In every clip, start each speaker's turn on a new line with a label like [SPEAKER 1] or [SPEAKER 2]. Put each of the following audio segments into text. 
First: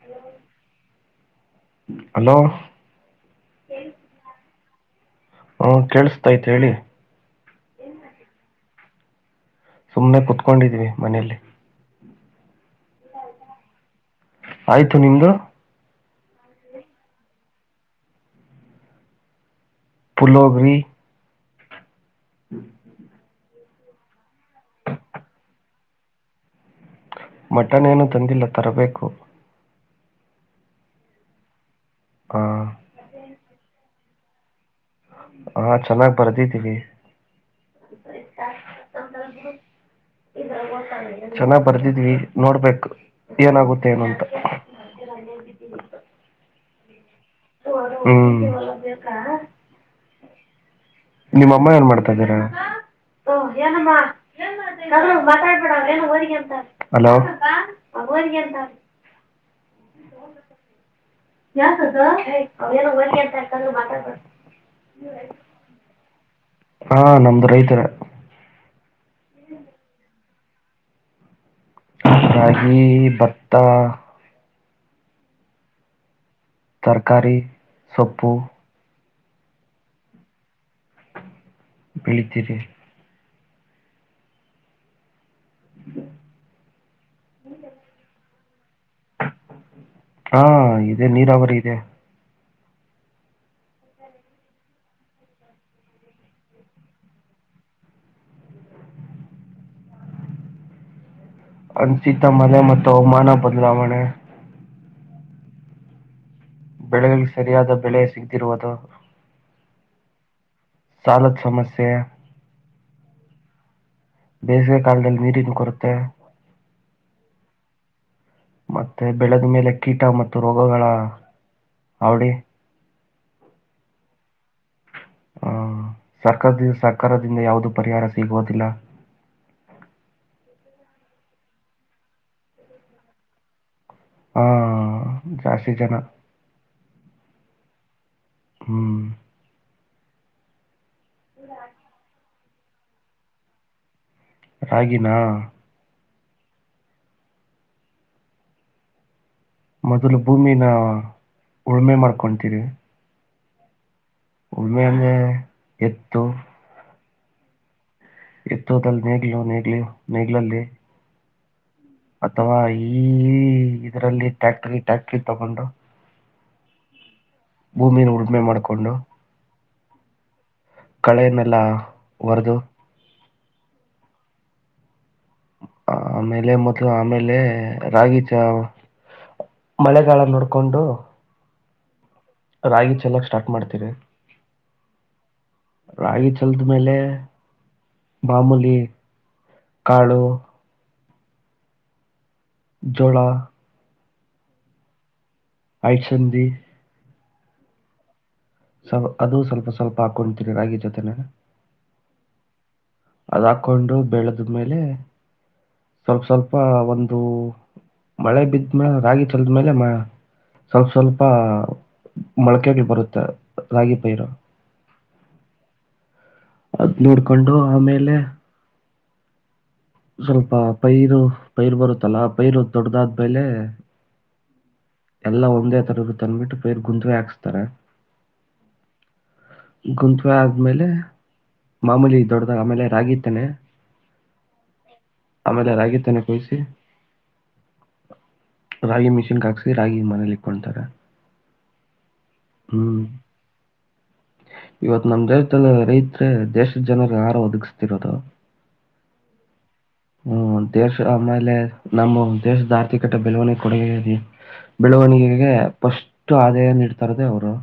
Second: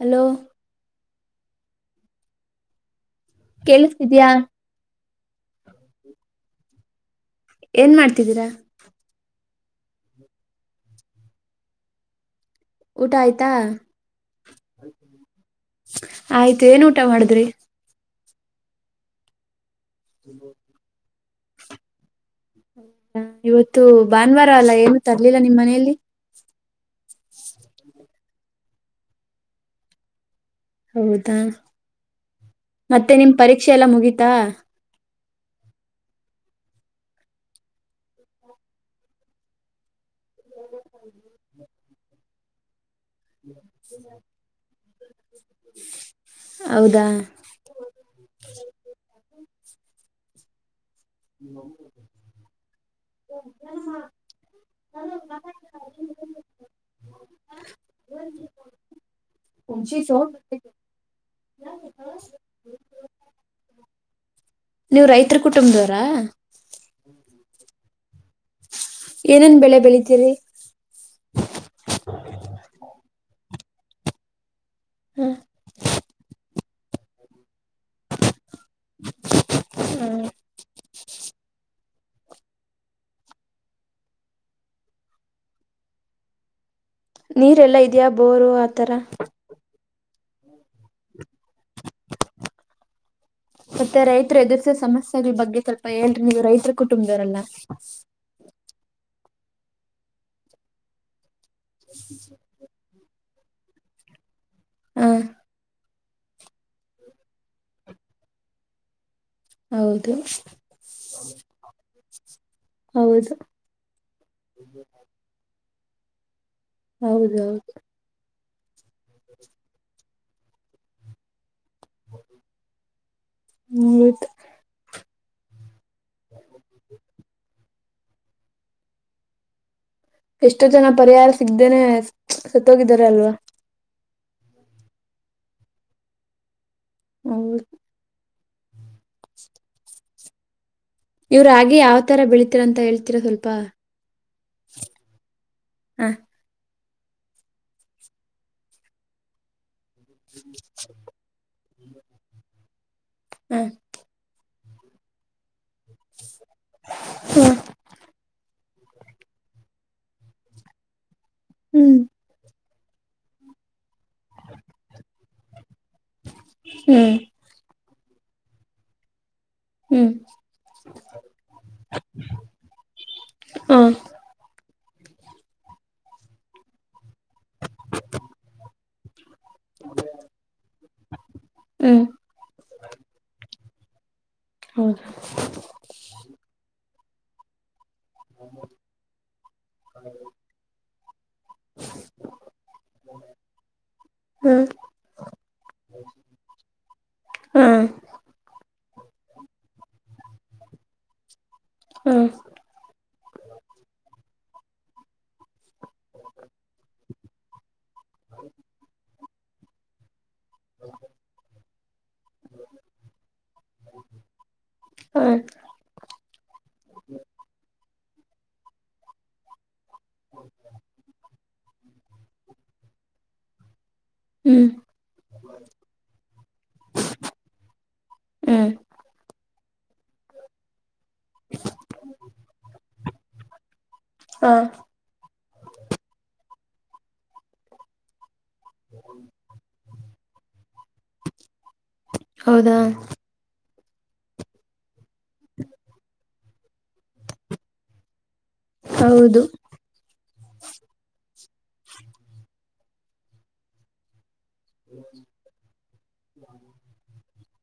[SPEAKER 1] Hello
[SPEAKER 2] hello
[SPEAKER 1] ಕೇಳಿಸ್ತಿದಿಯ
[SPEAKER 2] ಹು ಕೇಕ್ಸ್ತಾಯಿತೇ ಹೇಳಿ
[SPEAKER 1] ಏನ್ ಮಾಡ್ತಿದ್ದೀರಾ ಹ
[SPEAKER 2] ಸುಮ್ಮನೆ ಕೂತ್ಕೊಂಡಿದಿವಿ ಮನೇೆಯಲ್ಲಿ
[SPEAKER 1] ಊಟ ಆಯ್ತಾ
[SPEAKER 2] ಆಯ್ತು ನಿಮ್ದು
[SPEAKER 1] ಆಯ್ತು ಏನ್ ಊಟ ಮಾಡಿದ್ರಿ
[SPEAKER 2] ಪುಲಿಯೋಗರೇ
[SPEAKER 1] ಹೌದಾ ಇವತ್ತು ಭಾನುವಾರ ಅಲ್ಲ ಏನು ತರ್ಲಿಲ್ಲ ನಿಮ್ಮ್ ಮನೆಯಲ್ಲಿ
[SPEAKER 2] ಮಟನ್ ಏನು ತಂದಿಲ್ಲ ತರಬೇಕು
[SPEAKER 1] ಹೌದಾ
[SPEAKER 2] ಹ
[SPEAKER 1] ಮತ್ತೆ ನಿಮ್ ಪರೀಕ್ಷೆ ಎಲ್ಲ ಮುಗೀತಾ
[SPEAKER 2] ಹಾ ಚೆನ್ನಾಗ್ ಬರ್ದಿದ್ದೀವಿ ಚನ್ನ ಬರ್ದಿದೀವಿ ನೋಡ್ಬೇಕು ಏನಾಗುತ್ತೆ ಏನಂತ
[SPEAKER 1] ಹೌದಾ
[SPEAKER 2] ಹು ಹಲೋ
[SPEAKER 1] ಉಂಚಿ ಸೋಟ
[SPEAKER 2] ಯಾಕಕ ಎ ಅವ ಏನ ಓದುಕೋತನ ಮಾತಾಡಿಸಬೇಡ
[SPEAKER 1] ನೀವು ರೈತರ ಕುಟುಂಬದವರಾ
[SPEAKER 2] ಹಾ ನಮ್ದು ರೈತರ
[SPEAKER 1] ಏನೇನ್ ಬೆಳೆ ಬೆಳಿತೀರಿ
[SPEAKER 2] ರಾಗಿ, ಬತ್ತ
[SPEAKER 1] ಹಾ
[SPEAKER 2] ತರಕಾರಿ, ಸೊಪ್ಪು
[SPEAKER 1] ಹು
[SPEAKER 2] ಬೇಳಿತೀವಿ
[SPEAKER 1] ನೀರ್ ಎಲ್ಲಾ ಇದೆಯಾ ಬೋರ್ವೆಲ್
[SPEAKER 2] ಹಾ ಇದೆ ನೀರಾವರಿ ಇದೆ
[SPEAKER 1] ಮತ್ತೆ ರೈತರು ಎದುರಿಸಿದ ಸಮಸ್ಯೆಗಳ ಬಗ್ಗೆ ಸ್ವಲ್ಪ ಹೇಳ್ರಿ ನೀವು ರೈತರ ಕುಟುಂಬದವರಲಾ
[SPEAKER 2] ಅಂಸಿತ ಮಳೆ ಮತ್ತು ಅವಮಾನ ಬದ್ಲಾವಣೆ
[SPEAKER 1] ಹ
[SPEAKER 2] ಬೆಳೆಗಳಿಗೆ ಸರಿಯಾದ ಬೆಳೆ ಸಿಗ್ದಿರೋವಾಗ
[SPEAKER 1] ಹೌದು
[SPEAKER 2] ಸಾಲದ್ ಸಮಸ್ಯೆ
[SPEAKER 1] ಹೌದು
[SPEAKER 2] ದೇಸವ ಕಾಲ್ ನೀರಿಿನ ಕುರತೆ [unintelligible] ತ್ತ
[SPEAKER 1] ಹೌದೌದು
[SPEAKER 2] ಮತ್ತೆ ಬೆಳೆದ ಮೇಲೆ ಕೀಟ ಮತ್
[SPEAKER 1] ಮುಗಿತ್
[SPEAKER 2] ಸರ್ಕಾರ್ ಸರ್ಕಾರದಿಂದ ಯಾವ್ದ ಪರಿಹಾರ ಸಿಗೋದಿಲ್ಲ
[SPEAKER 1] ಎಷ್ಟೋ ಜನ ಪರಿಹಾರ ಸಿಗ್ದೇನೆ ಸತ್ತೋಗಿದಾರೆ ಅಲ್ವಾ
[SPEAKER 2] ಹಾ ಜಾಸ್ತಿ ಜನ
[SPEAKER 1] ಹೌದು
[SPEAKER 2] ಹ್ಮ್
[SPEAKER 1] ಏ ರಾಗಿ ಯಾವ್ ತರ ಬೆಳಿ ಇ ದಂತ ಹೇಳ್ತೀರಾ ಸ್ವಲ್ಪ
[SPEAKER 2] ರಾಗಿನ
[SPEAKER 1] ಹ
[SPEAKER 2] ಮೊದಲು ಭೂಮಿನ ಉಳುಮೆ ಮಾಡ್ಕೊಳ್ತೀರಿ
[SPEAKER 1] ಹ್ಮ
[SPEAKER 2] ಹೊಲನ ಎತ್ತು
[SPEAKER 1] ಹ್ಮ್
[SPEAKER 2] ಎತ್ತೋಲ್ಲಿ ನೆಗ್ಲು ನೇಗ್ಲಿ ನೆಗ್ಲಲ್ಲಿ [unintelligible]
[SPEAKER 1] ಹ್ಮ್
[SPEAKER 2] ಅಥವಾ ಈ ಇದ್ರಲ್ಲಿ ಟ್ಯಾಕ್ಟ್ರ ಟ್ಯಾಕ್ಟ್ರ ತಗೊಂಡು
[SPEAKER 1] ಹ್ಮ್
[SPEAKER 2] ಭೂಮಿಯಿನ ಉಳಮೆ ಮಾಡಿಕೊಂಡು
[SPEAKER 1] ಹ್ಮ್
[SPEAKER 2] ಕಳೆನ್ನೆಲ್ಲ ಹೊರೆದು
[SPEAKER 1] ಹಾ
[SPEAKER 2] ಆಮೇಲೆ ಮದ ಆಮೇಲೆ ಳೆ ರಾಗಿ ತಾವ್ ಮಳೆಗಾಲ ನೋಡ್ಕೊಂಡು
[SPEAKER 1] ಹ್ಮ್
[SPEAKER 2] ರಾಗಿ ಚೆಲ್ಲಕ್ ಸ್ಟಾಟ್ ಮಾಡ್. ಇರ
[SPEAKER 1] ಹೌದು
[SPEAKER 2] ರಾಗಿ ಚೆಲ್ದ್ ಮೇಲೆ. ಮಮೂಲಿ ಕಾಳು
[SPEAKER 1] [inaudible]
[SPEAKER 2] ಜೋಳಾ
[SPEAKER 1] ಹ್ಮ್
[SPEAKER 2] ಆಯಕ್ ಸಂಧಿ
[SPEAKER 1] ಹ್ಮ
[SPEAKER 2] ಸ್ಲ್ ಅದುೂ ಸ್ವಲ್ಪ ಸ್ವಲ್ಪ ಪ ಕುಂತಿನ ಆಗೇ ಜೊತೆ ನ
[SPEAKER 1] ಹ್ಮ್
[SPEAKER 2] ಅದು ಹಾಕೊಂಡು ಬೆಳೆದ್ಮೇಲೆ ಸ್ವಲ್ಪ ಸ್ವಲ್ಪ ಒಂದು ಮಳೆ ಬಿದ್ಮೇ ರಾಗಿ ಲ್ದ ಮೇಲೆ ಮಳ ಸ್ವಲ್ಪ ಸ್ವಲ್ಪ ಮೊಳಕಿ ಬರುತ್ತೆ ರಾಗಿ ಪೈರ
[SPEAKER 1] ಹ್ಮ್
[SPEAKER 2] ಅದ್ ನೋಡ್ಕೊಂಡು ಆಮೇಲೆ ಸ್ವಲ್ಪ ಪೈರು ಪೈರು ಬರುತ್ತೆ ಚಲಾ ಪೈರು ದೊಡ್ಡದಾದ ಪೈಲೆ
[SPEAKER 1] ಹ್ಮ್
[SPEAKER 2] ಎಲ್ಲ ಒಂದೇ ತರರು ತಂದ್ಬಿಟ್ಟು ಪೇರ್ ಗುತ್್ೆ ಹಾಕ್ಸ್ತಾರೆ
[SPEAKER 1] ಹ್ಮ್
[SPEAKER 2] ಗುಂತುವೆ ಆದ್ಮೇಲೆ ಮಾಮೂಲಿ ದೊಡ್ಡದಾಗ ಆಮೇಲೆ ರಾಗಿತ್ತಾನೆ
[SPEAKER 1] ಹ
[SPEAKER 2] ಆಮೇಲೆ ಯಾರಾಗಿದ್ದಾನೆ ಕೊಯಿಸಿಿ ರ ಮಿಷನ್ ಕಾಕ್ಸೀರ್ ಾಗಿ ಮನಲಿಕೊತಾರೆ
[SPEAKER 1] ಹೌದಾ
[SPEAKER 2] ಇವತ್ತು ನಮ್ಮ ದೇಶದಲ್ಲಿ ರೈತರೆ ದೇಶದ ಜನರಿಗೆ ಹಹಾರ ಒದಗಿಸ್ತಿರೋದು
[SPEAKER 1] ಹೌದು
[SPEAKER 2] ಹ್ಮ ದೇಶ ಆಮೇಲೆ ನಮ್ಮ ದೇಶದ ಆರ್ಥಿಕತೆ ಬೆಲವಣಿಗೆ ಕೊಡುಗೆದೆ ಬೆಳವಣಿಗೆಗೆ ಫಸ್ಟ್ ಆದಾಯ ನೀಡ್ತಾರದೆೇ ಹ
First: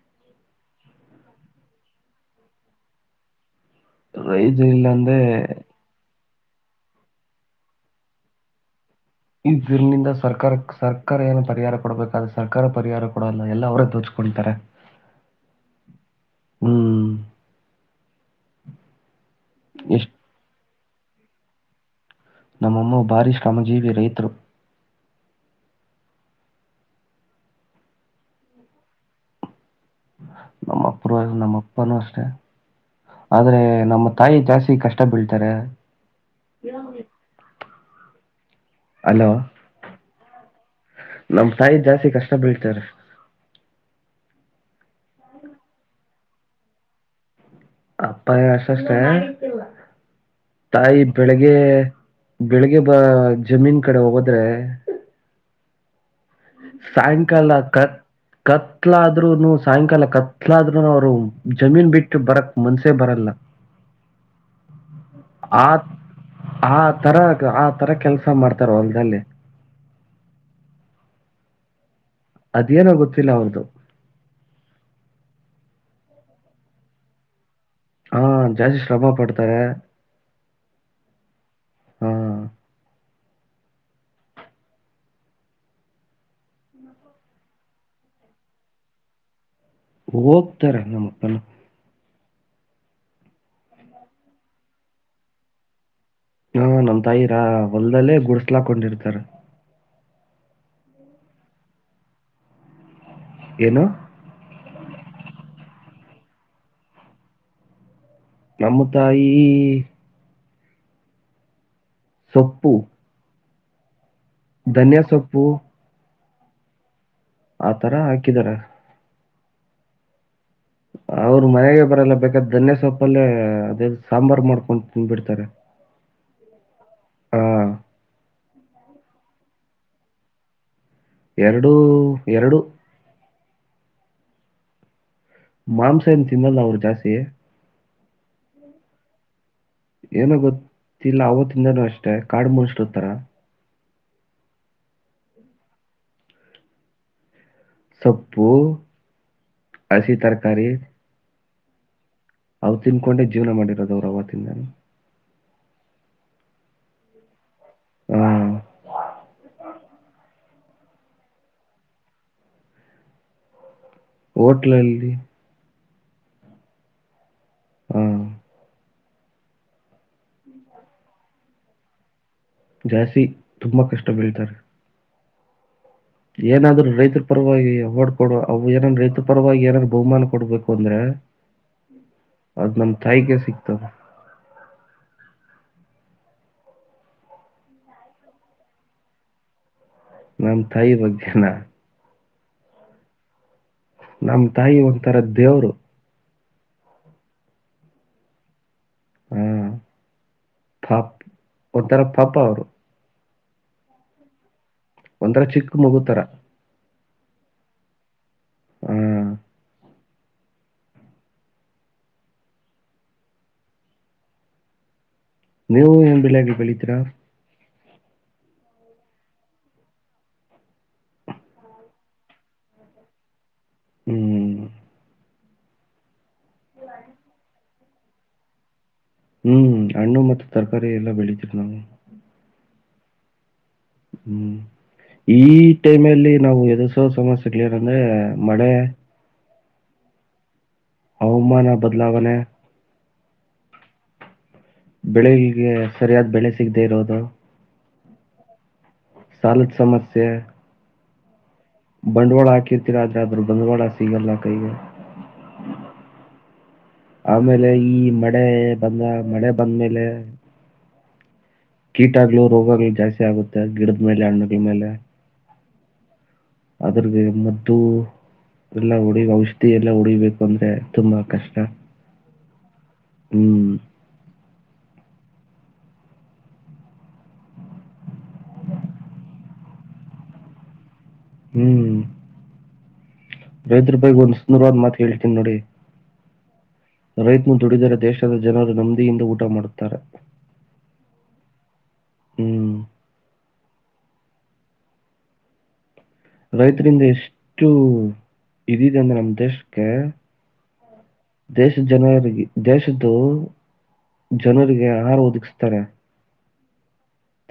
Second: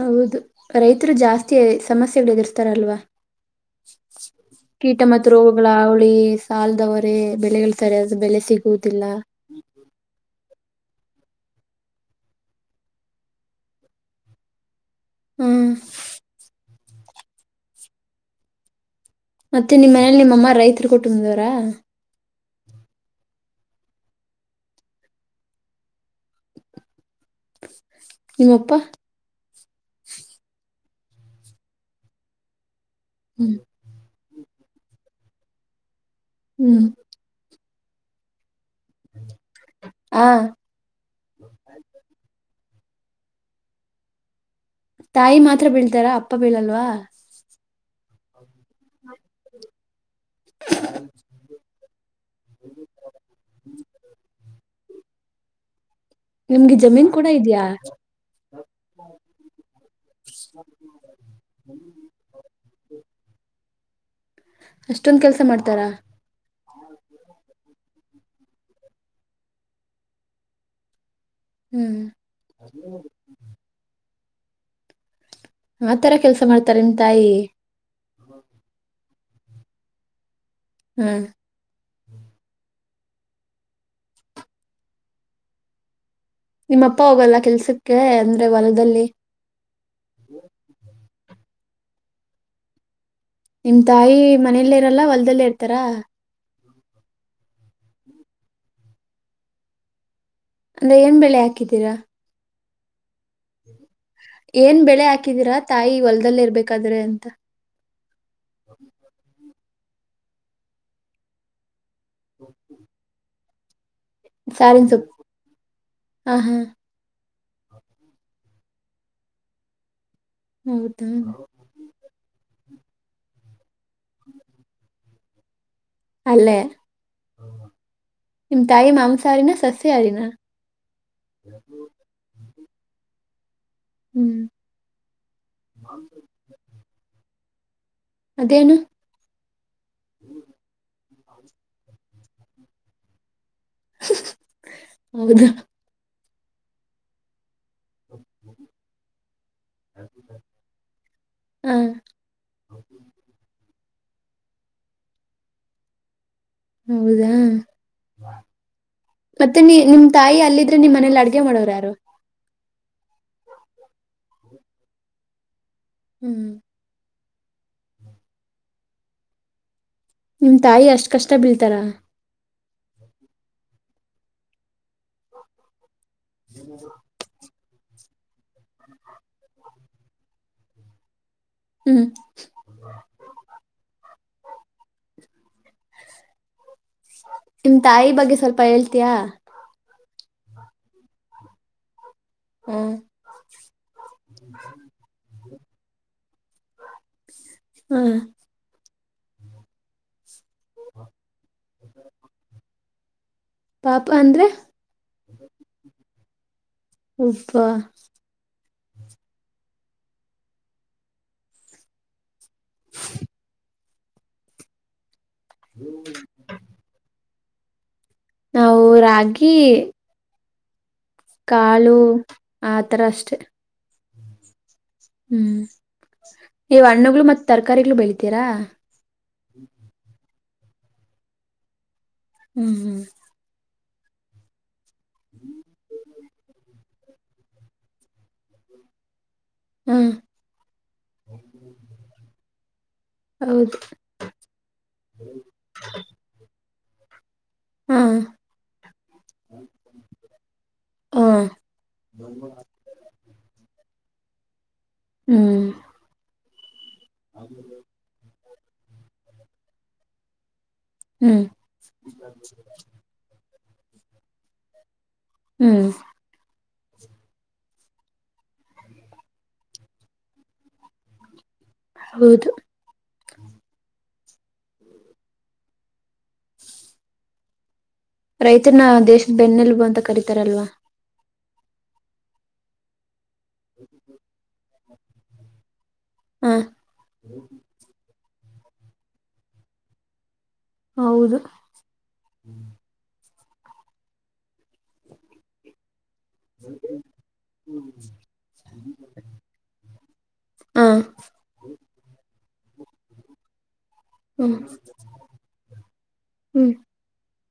[SPEAKER 1] ಹೌದು ರೈತರು ಜಾಸ್ತಿ ಸಮಸ್ಯೆಗಳು ಎದುರ್ತಾರಲ್ವಾ
[SPEAKER 2] ರೈತ
[SPEAKER 1] ಕೀಟ
[SPEAKER 2] ಇಲ್ಲಾಂದ್ರೆ
[SPEAKER 1] ಮತ್ತು ರೋಗಗಳ ಅವಳಿ ಕಲ್ದವರೆ ಬೆಳಗಳು ಸರಿಯಾದ ಬೆಲೆ ಸಿಗುದು
[SPEAKER 2] ಇದರಿನಿಂದ ಸರ್ಕಾರ ಸರ್ಕಾರ ಏನು ಪರಿಹಾರ ಕೊಡಬೇಕಾದೆ ಸರ್ಕಾರ ಪರಿಹಾರ ಕೊಡಲ್ಲ ಎಲ್ಲ ಅವರೇ ದೋಚ್ಕೊತಾರೆ
[SPEAKER 1] ಹ್ಮ್
[SPEAKER 2] ಹ್ಮ್
[SPEAKER 1] ಮತ್ತೆ ನಿಮ್ಮ
[SPEAKER 2] ಎಷ್ಟ್
[SPEAKER 1] ಮನಲಿ ನಿಮ್ಮಮ್ಮ ರೈತ ಹ ಕೊಟ್ಟುದವರಾ
[SPEAKER 2] ನಮ್ಮಮ್ಮ ಭಾರೀ ಶ್ರಮಜೀವಿ ರೈತರು
[SPEAKER 1] ನಿಮ್ಮಪ್ಪಾ
[SPEAKER 2] ನಮ್ಮಪ್ಪರ ನಮ್ಮ ಅಪ್ಪಾನೂ ಅಷ್ಟೆ
[SPEAKER 1] ಹ್ಮ್
[SPEAKER 2] ಆದ್ರೆ ನಮ್ಮ ತಾಯಿ ಜಾಸ್ತಿ ಕಷ್ಟ ಬೀಳ್ತಾರೆ ಇ
[SPEAKER 1] ಹ್ಮ್
[SPEAKER 2] ಅಲೋ
[SPEAKER 1] ಆ
[SPEAKER 2] ನಮ್ ತಾಯಿ ಜಾಸ್ತಿ ಕಷ್ಟ ಬೀಳ್ತಾರ
[SPEAKER 1] ತಾಯಿ ಮಾತ್ರ ಬೀಳ್ತಾರ ಅಪ್ಪ ಬೀಳಲ್ವಾ
[SPEAKER 2] ಅಪ್ಪ ನು ವರ್ಷ ಅಷ್ಟ ತಾಯಿ ಬೆಳಿಗ್ಗೆ ಬೆಳಿಗ್ಗೆ ಬ ಜಮೀನ್ ಕಡೆ ಹೋಗದ್ರೆ
[SPEAKER 1] ನಿಮ್ಗೆ ಜಮೀನ್ ಕೂಡ
[SPEAKER 2] ಸಾಯಂಕಾಲ
[SPEAKER 1] ಇದ್ಯಾ
[SPEAKER 2] ಕತ್ ಕತ್ಲಾಆದ್ರೂನು ಸಾಯಂಕಾಲ ಕತ್ಲಾಆದ್ರೂನು ಅವ್ರು ಜಮೀನ್ ಬಿಟ್ಟು ಬರಕ್ ಮನ್ಸೇ ಬರಲ್ಲ
[SPEAKER 1] ಅಷ್ಟೊಂದ್ ಕೆಲ್ಸ
[SPEAKER 2] ಆ
[SPEAKER 1] ಮಾಡ್ತಾರ
[SPEAKER 2] ಆ ತರ ಆ ತರ ಕೆಲ್ಸ ಕೆಸ ಮಾಡ್ತಾರ ಅಲ್ದಲ್ಲಿ
[SPEAKER 1] ಹ್ಮ್
[SPEAKER 2] ಅದೇನ ಗೊತ್ತಿಲ್ಲ ಅವ್ರ್ದು
[SPEAKER 1] ಆತರ ಕೆಲ್ಸ ಮಾಡ್ತಾರ ನಿನ್ ತಾಯಿ
[SPEAKER 2] ಹಾ ಜಾಸ್ತಿ ಶಭ ಪಡ್ತರೆ ಹೇ
[SPEAKER 1] ಹ್ಮ್ ನಿಮ್ಮಪ್ಪ ಹೋಗಲ್ಲ ಕೆಲ್ಸಕ್ಕೆ ಅಂದ್ರೆ ಹೊಲದಲ್ಲಿ
[SPEAKER 2] ಹೋಗ್ತಾರ ನಮ ಹೊಲ
[SPEAKER 1] ನಿಮ್ ತಾಯಿ ಮನೆಯಲ್ಲೇ ಇರಲ್ಲ ಹೊಲ್ದಲ್ಲೇ ಇರ್ತಾರ
[SPEAKER 2] ಹಾ ನಮ ತಾಯಿರಾ ಹೊಲ್ದಲ್ಲೇ ಗುಡಸ್ಲಾಕೊಂಡಿರ್ತಾರ
[SPEAKER 1] ಅಂದ್ರೆ ಏನ್ ಬೆಳೆ ಹಾಕಿದ್ದೀರಾ
[SPEAKER 2] ಏನು
[SPEAKER 1] ಏನ್ ಬೆಳೆ ಹಾಕಿದೀರಾ ತಾಯಿ ಹೊಲ್ದದಲ್ಲಿ ಇರ್ಬೇಕಾದ್ರೆ ಅಂತ
[SPEAKER 2] ನಮ್ಮ ತಾಯಿ ಸೊಪ್ಪು ಧನ್ಯ ಸೊಪ್ಪು
[SPEAKER 1] ಹ್ಮ ಹ್ಮ್
[SPEAKER 2] ಆತರ ಹಾಕಿದಾರ
[SPEAKER 1] ಹೌದಾ
[SPEAKER 2] ಅವ್ರು ಮನೆಗೆ ಬರಲ್ಲ ಬೇಕಾದ ಧನ್ಯ ಸೊಪ್ಪಲ್ಲೇ ಅದೇ ಸಾಂಬಾರ್ ಮಾಡ್ಕೊಂತ ತಿಂದ ಬಿಡ್ತಾರೆ
[SPEAKER 1] ಅಲ್ಲೇ ನಿಮ್ ತಾಯಿ ಮಾಂಸ ಹಾರಿನ ಸಸ್ಯ ಹಾರಿನ
[SPEAKER 2] ಎರಡು ಎರಡು
[SPEAKER 1] ಹ್ಮ್
[SPEAKER 2] ಮಾಂಸ ಎನ್ನ ತಿನ್ನಲ್ಲ ಅವ್ರು ಜಾಸ್ತಿ
[SPEAKER 1] ಅದೇನು
[SPEAKER 2] ಏನ ಗತ್ತು ಇಲ್ಲ ಅವತ್ತಿಂದಾನ ಅಷ್ಟೆ ಕಾಡು ಮನುಸರುತ್ತರ
[SPEAKER 1] ಹೌದಾ
[SPEAKER 2] ಸೊಪ್ಪು ಹಸಿ ತರಕಾರಿ
[SPEAKER 1] ಹ್ಮ್
[SPEAKER 2] ಅವು ತಿಂದುಕೊಂಡೆ ಜೀವನ ಮಾಡಿರೋದು ದೌರವಿಂದಾನ
[SPEAKER 1] ಹೌದಾ ಮತ್ತೆ ನೀ ನಿಮ ತಾಯಿ ಅಲ್ಲಿ ನಿಮ್ಮ ಮನೇಲಿ ಅಡ್ಗೆ ಮಾಡೋರು ಯಾರು
[SPEAKER 2] ಹೋಟ್ಲಲ್ಲಿ
[SPEAKER 1] ಹ್ಮ್
[SPEAKER 2] ಹ್ಮ್
[SPEAKER 1] ನಿಮ್ ತಾಯಿ ಅಷ್ಟ್ ಕಷ್ಟ ಬೀಳ್ತಾರ
[SPEAKER 2] ಜಾಸಿ ತುಂಬಾ ಕಷ್ಟ ಬೀಳ್ತಾರೆ ಏನಾದ್ರು ರೈತರ ಪರವಾಗಿಯ ಡ್ ಕೊ ಅವು ಏನನ್ ರೈತ ಪರವಾಗಿ ಏನಾದಾರ ಬಹುಮಾನ ಕೊಡ್ಬೇಕು ಅಂದ್ರೆ
[SPEAKER 1] ಹ್ಮ್
[SPEAKER 2] ಅದ್ ನಮ ತಾಯಿಗೆ ಸಿಕ್ [inaudible]
[SPEAKER 1] ನಿಮ್ ತಾಯಿ ಬಗ್ಗೆ ಸ್ವಲ್ಪ ಹೇಳ್ತಯಾ
[SPEAKER 2] ನಮ ತಾಯಿ ಬಗ್ಗೆನಾ
[SPEAKER 1] ಹ್ಮ್
[SPEAKER 2] ನಮ್ ತಾಯಿ ಒಂತರ ದೇ ದೇವ್ರು
[SPEAKER 1] ಹ್ಮ.
[SPEAKER 2] ಹ್ಮ್ ಪ್. ಒತ್ತಾರ ಪಾಪ್ಪ ಅವರು.
[SPEAKER 1] ಪಾಪು ಅಂದ್ರೆ.
[SPEAKER 2] ಒಂದರ ಚಿಕ್ಕ ಮಗುತಾರ.
[SPEAKER 1] ಉಪ್ಪ.
[SPEAKER 2] ಹ್ಮ್. ನೀವು ಏನ್ ಬೆಳಾಗಿ ಬೆಳಿತೀರಾ.
[SPEAKER 1] ನಾವು ರಾಗಿ. ಕಾಳ ಆತರ ಅಷ್ಟೆ.
[SPEAKER 2] ಹ್ಮ್.
[SPEAKER 1] ಹ್ಮ್. ಇ ಹಣ್ಣುಗ್ಗಳು ಮತ್ತ ತರಕಾರಿ. ತರಕಾರಿಗಳು ಬೆಳಿತೀರಾ.
[SPEAKER 2] ಹ್ಮ್ ಹಣ್ಣು ಮ ತರಕಾರಿ ಎಲ್ಲ ಬೆಳಿತೀರಿ ನಾವು.
[SPEAKER 1] ಹ್ಮ್ ಹ್ಮ್.
[SPEAKER 2] ಹ್ಮ್. ಈ ಟೈಮ್ ಅಲ್ಲಿ ನಾವು ಎ. ಸಮಸ್ಯೆಂದ್ರೆ ಮಳೆ.
[SPEAKER 1] ಹ್ಮ್
[SPEAKER 2] ಹವಾಮ ಬದಲಾವನೆ.
[SPEAKER 1] ಹೌದು
[SPEAKER 2] ಬೆಳಗೆ ಸರಿಯಾದ ಬೆಳೆ. ಸಿಗದೆ ಇರೋದು.
[SPEAKER 1] ಹಾ.
[SPEAKER 2] ಸಾಲದ ಸಮಸ್ಯೆ.
[SPEAKER 1] ಹಾ.
[SPEAKER 2] ಬಂಡವಾಳ ಹಾಕಿರ್ತೀರ ಆದ್ರೆ ಆದ್ರರು ಬಂಡ್ವಾಳ. ಎ ಗಲ್ಲಾ ಕ.
[SPEAKER 1] ಹ್ಮ್.
[SPEAKER 2] ಆಮೇಲೆ ಈ ಮ. ಮಳೆ ಬಂದ ಮಳೆ ಬಂದ್ಮೇಲೆ.
[SPEAKER 1] ಹ್ಮ್
[SPEAKER 2] ಕೀಟಾಗ್ಲು ರೋಗಾಗ್ಲುೂ ಜಾಸ್ತಿ ಆಗುತ್ತೆ. ಗಿಡದ ಮೇಲೆ ಹಣ್ಣು ಮೇಲೆ.
[SPEAKER 1] ಹ್ಮ್.
[SPEAKER 2] ಅದ್ರಗೆ ಮದ್ದು ಎಲ್ಲ ಹೊಡಿ ಔಷಧಿ ಎಲ್ಲ ಹೊಡಿಬೇಕು ಅಂದ್ರೆ ತುಂಬಾ ಕಷ್ಟ.
[SPEAKER 1] ಹೌದು.
[SPEAKER 2] ಹ್ಮ್.
[SPEAKER 1] ರೈತರನ್ನ ದೇಶದ ಬೆನ್ನೆಲುಬು ಅಂತ ಕರಿತಾರಲ್ವಾ.
[SPEAKER 2] ಹ್ಮ್. ರೈದ್ರ ಬಾಯ ಒಂದ್ ಸುಂದರವನ್ ಮಾತತ್ ಹೇಳ್ತೀನ್ಿ ನೋಡಿ.
[SPEAKER 1] ಹ
[SPEAKER 2] ರೈತನು ದುಡಿಯದ ದೇಶನೇ ಜನರು ನದಿಯಿಂದ ಊಟ ಮಾಡುತ್ತಾರೆ
[SPEAKER 1] ಹೌದು
[SPEAKER 2] ಹ್ಮ್ ರೈತರಿಂದ ಎಷ್ಟು ಇದಿದೆ ಅಂದ್ರೆ ನಮ್ಮ ದೇಶಕ್ಕೆ
[SPEAKER 1] ಹಾ
[SPEAKER 2] ದೇಶದ ಜನರಿಗೆ ದೇಶದ್ದು
[SPEAKER 1] ಹ್ಮ್
[SPEAKER 2] ಜನರಿಗೆ ಆಹಾರ ಒದಗಿಸತಾರೆ
[SPEAKER 1] ಹ್ಮ್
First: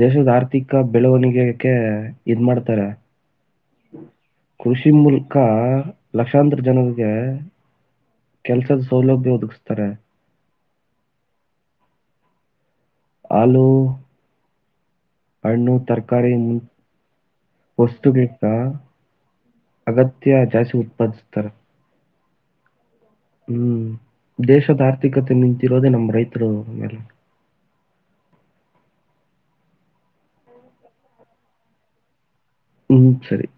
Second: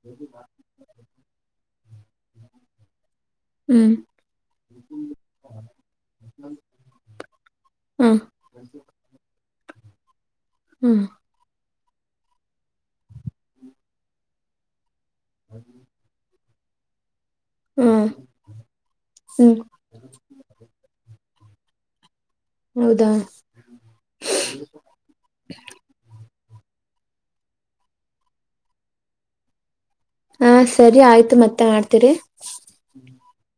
[SPEAKER 2] ದೇಶದ ಆರ್ಥಿಕ ಬೆಳವಣಿಗೆಕ್ಕೆ ಇದ್ ಮಾಡ್ತಾರೆ
[SPEAKER 1] ಹ್ಮ್
[SPEAKER 2] ಕೃಷಿ ಮೂಲಕ ಲಕ್ಷಾಂತರ ಜನರಿಗೆ
[SPEAKER 1] ಹ್ಮ್
[SPEAKER 2] ಕೆಲ್ಸದ ಸೌಲಭ್ಯ ಒದಗಿಸತದೆ ಒದಗಿಸ್ತಾರೆ
[SPEAKER 1] ಹ್ಮ್
[SPEAKER 2] ಹಾಲು ಹಣ್ಣು ತರಕಾರಿ ಮುಂತಾದವು
[SPEAKER 1] ಹ್ಮ್
[SPEAKER 2] ವಸ್ತುಗಳ
[SPEAKER 1] ಹ್ಮ್
[SPEAKER 2] ಅಗತ್ಯ ಜಾಸ್ತಿ ಉತ್ಪಾದಿಸ ತ್ತರ [unintelligible]
[SPEAKER 1] ಹೌದಾ
[SPEAKER 2] ಹ್ಮ್ ದೇಶದ ಆರ್ಥಿಕತೆ ನಿಂತಿರೋದೆೇ ನಮ್ಮ್ ರೈತ [unintelligible]
[SPEAKER 1] ಹಾ ಸರಿ ಆಯ್ತು ಮತ್ತೆ ಮಾಡ್ತೀರಿ
[SPEAKER 2] ಹ್ಮ್ ಸರಿ